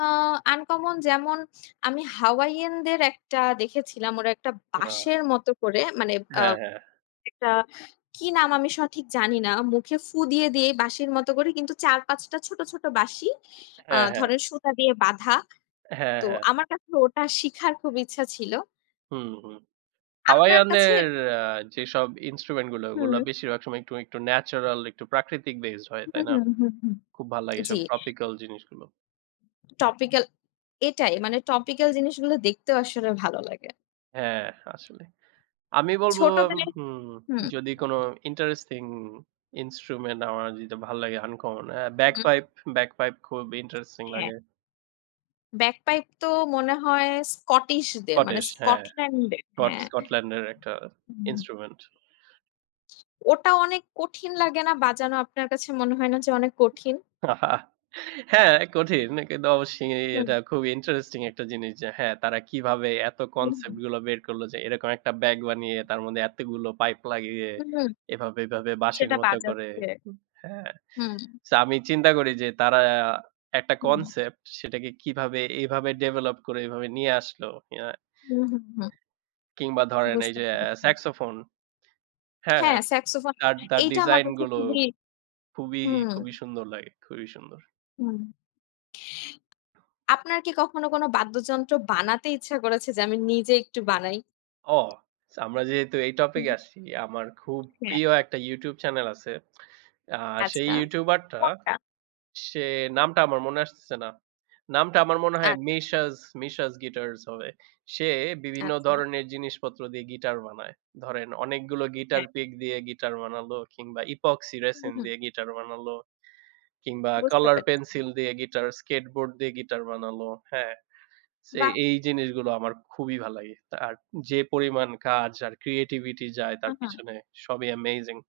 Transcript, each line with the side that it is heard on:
left: আ uncommon যেমন আমি হাওয়াইয়ানদের একটা দেখেছিলাম। ওরা একটা
right: উ, আ
left: বাঁশের মত করে, মানে, আ
right: হ্যাঁ, হ্যাঁ।
left: একটা কি নাম আমি সঠিক জানিনা। মুখে ফুঁ দিয়ে দিয়েই বাঁশির মত করে কিন্তু ৪,৫ টা ছোট, ছোট, বাঁশি, আ
right: হ্যাঁ, হ্যাঁ।
left: ধরেন সুতা দিয়ে বাঁধা।
right: হ্যাঁ,
left: তো
right: হ্যাঁ।
left: আমার কাছে ওটা শিখার খুব ইচ্ছা ছিল।
right: হুম, হুম।
left: আপনার কাছে
right: হাওয়াওয়ানের
left: এর
right: আ যেসব instrument গুলো ওগুলো
left: হুম।
right: বেশিরভাগ সময় একটু, একটু, natural, একটু প্রাকৃতিক based হয়,
left: হু,
right: তাই না?
left: হু, হুম।
right: খুব ভাল লাগে
left: জি।
right: এসব tropical জিনিসগুলো।
left: টপিক্যাল, এটাই মানে tropical জিনিসগুলো দেখতেও আসলে ভালো লাগে।
right: হ্যাঁ, আসলে। আমি বলব,
left: ছোটবেলায়,
right: হুম,
left: হুম,
right: যদি কোন interesting instrument আমার যেটা ভাল লাগে uncommon,
left: হুম।
right: bagpipe, bagpipe খুব interesting
left: হ্যাঁ।
right: লাগে।
left: bagpipe তো মনে হয় Scottishদের মানে
right: কটেশ হ্যাঁ।
left: Scotlandদের,
right: কট
left: হ্যাঁ।
right: Scotland-এর একটা
left: হুম।
right: instrument।
left: ওটা অনেক কঠিন লাগে না বাজানো? আপনার কাছে মনে হয় না যে, অনেক কঠিন?
right: হ্যাঁ, কঠিন। কিন্তু অবশ্যই
left: হুম।
right: এটা খুবই interesting একটা জিনিস যে, হ্যাঁ, তারা কিভাবে এত
left: হু,
right: concept
left: হুম।
right: গুলো বের করল যে, এরকম একটা bag বানিয়ে তার মধ্যে এতগুলো pipe লাগিয়ে
left: হু, হুম।
right: এভাবে, এভাবে, বাঁশির
left: সেটা
right: মতো করে।
left: বাজাচ্ছে।
right: উ হ্যাঁ।
left: হুম।
right: So আমি চিন্তা করি যে, তারা একটা
left: হুম।
right: concept সেটাকে কিভাবে এভাবে ডেভেলপ করে এভাবে নিয়ে আসলো? ইয়া
left: হু, হুম।
right: কিংবা ধরেন এই
left: বুঝতে
right: যে,
left: পারছি।
right: saxophone, হ্যাঁ,
left: হ্যাঁ, saxophone।
right: তার, তার,
left: এইটা আমার
right: design
left: কাছে
right: গুলো
left: খুবই
right: খুবই,
left: হুম।
right: খুবই, সুন্দর লাগে, খুবই সুন্দর।
left: হু, আপনার কি কখনো কোনো বাদ্যযন্ত্র বানাতে ইচ্ছা করেছে যে, আমি নিজে একটু বানাই?
right: ও! সো আমরা যেহেতু এই
left: হুম।
right: topic-এ আসছি, আমার খুব
left: হ্যাঁ।
right: প্রিয় একটা YouTube channel আছে। আ সেই
left: আচ্ছা।
right: YouTuber-টা, সে নামটা আমার মনে আসতেছে না। নামটা আমার মনে হয়
left: আচ্ছা।
right: Mishas, Mishas Guitars হবে। সে বিভিন্ন
left: আচ্ছা।
right: ধরনের জিনিসপত্র দিয়ে guitar বানায়। ধরেন অনেকগুলো guitar
left: হ্যাঁ।
right: pick দিয়ে guitar বানালো কিংবা epoxy
left: উ,
right: resin
left: হুম।
right: দিয়ে guitar বানালো। কিংবা
left: বুঝতে
right: color
left: পারছি।
right: pencil দিয়ে guitar, skateboard দিয়ে guitar বানালো। হ্যাঁ, ছে
left: বাহ!
right: এই জিনিসগুলো আমার খুবই ভাল লাগে। তার যে, পরিমাণ কাজ আর creativity যায়
left: হু,
right: তার
left: হুম।
right: পিছনে সবই amazing।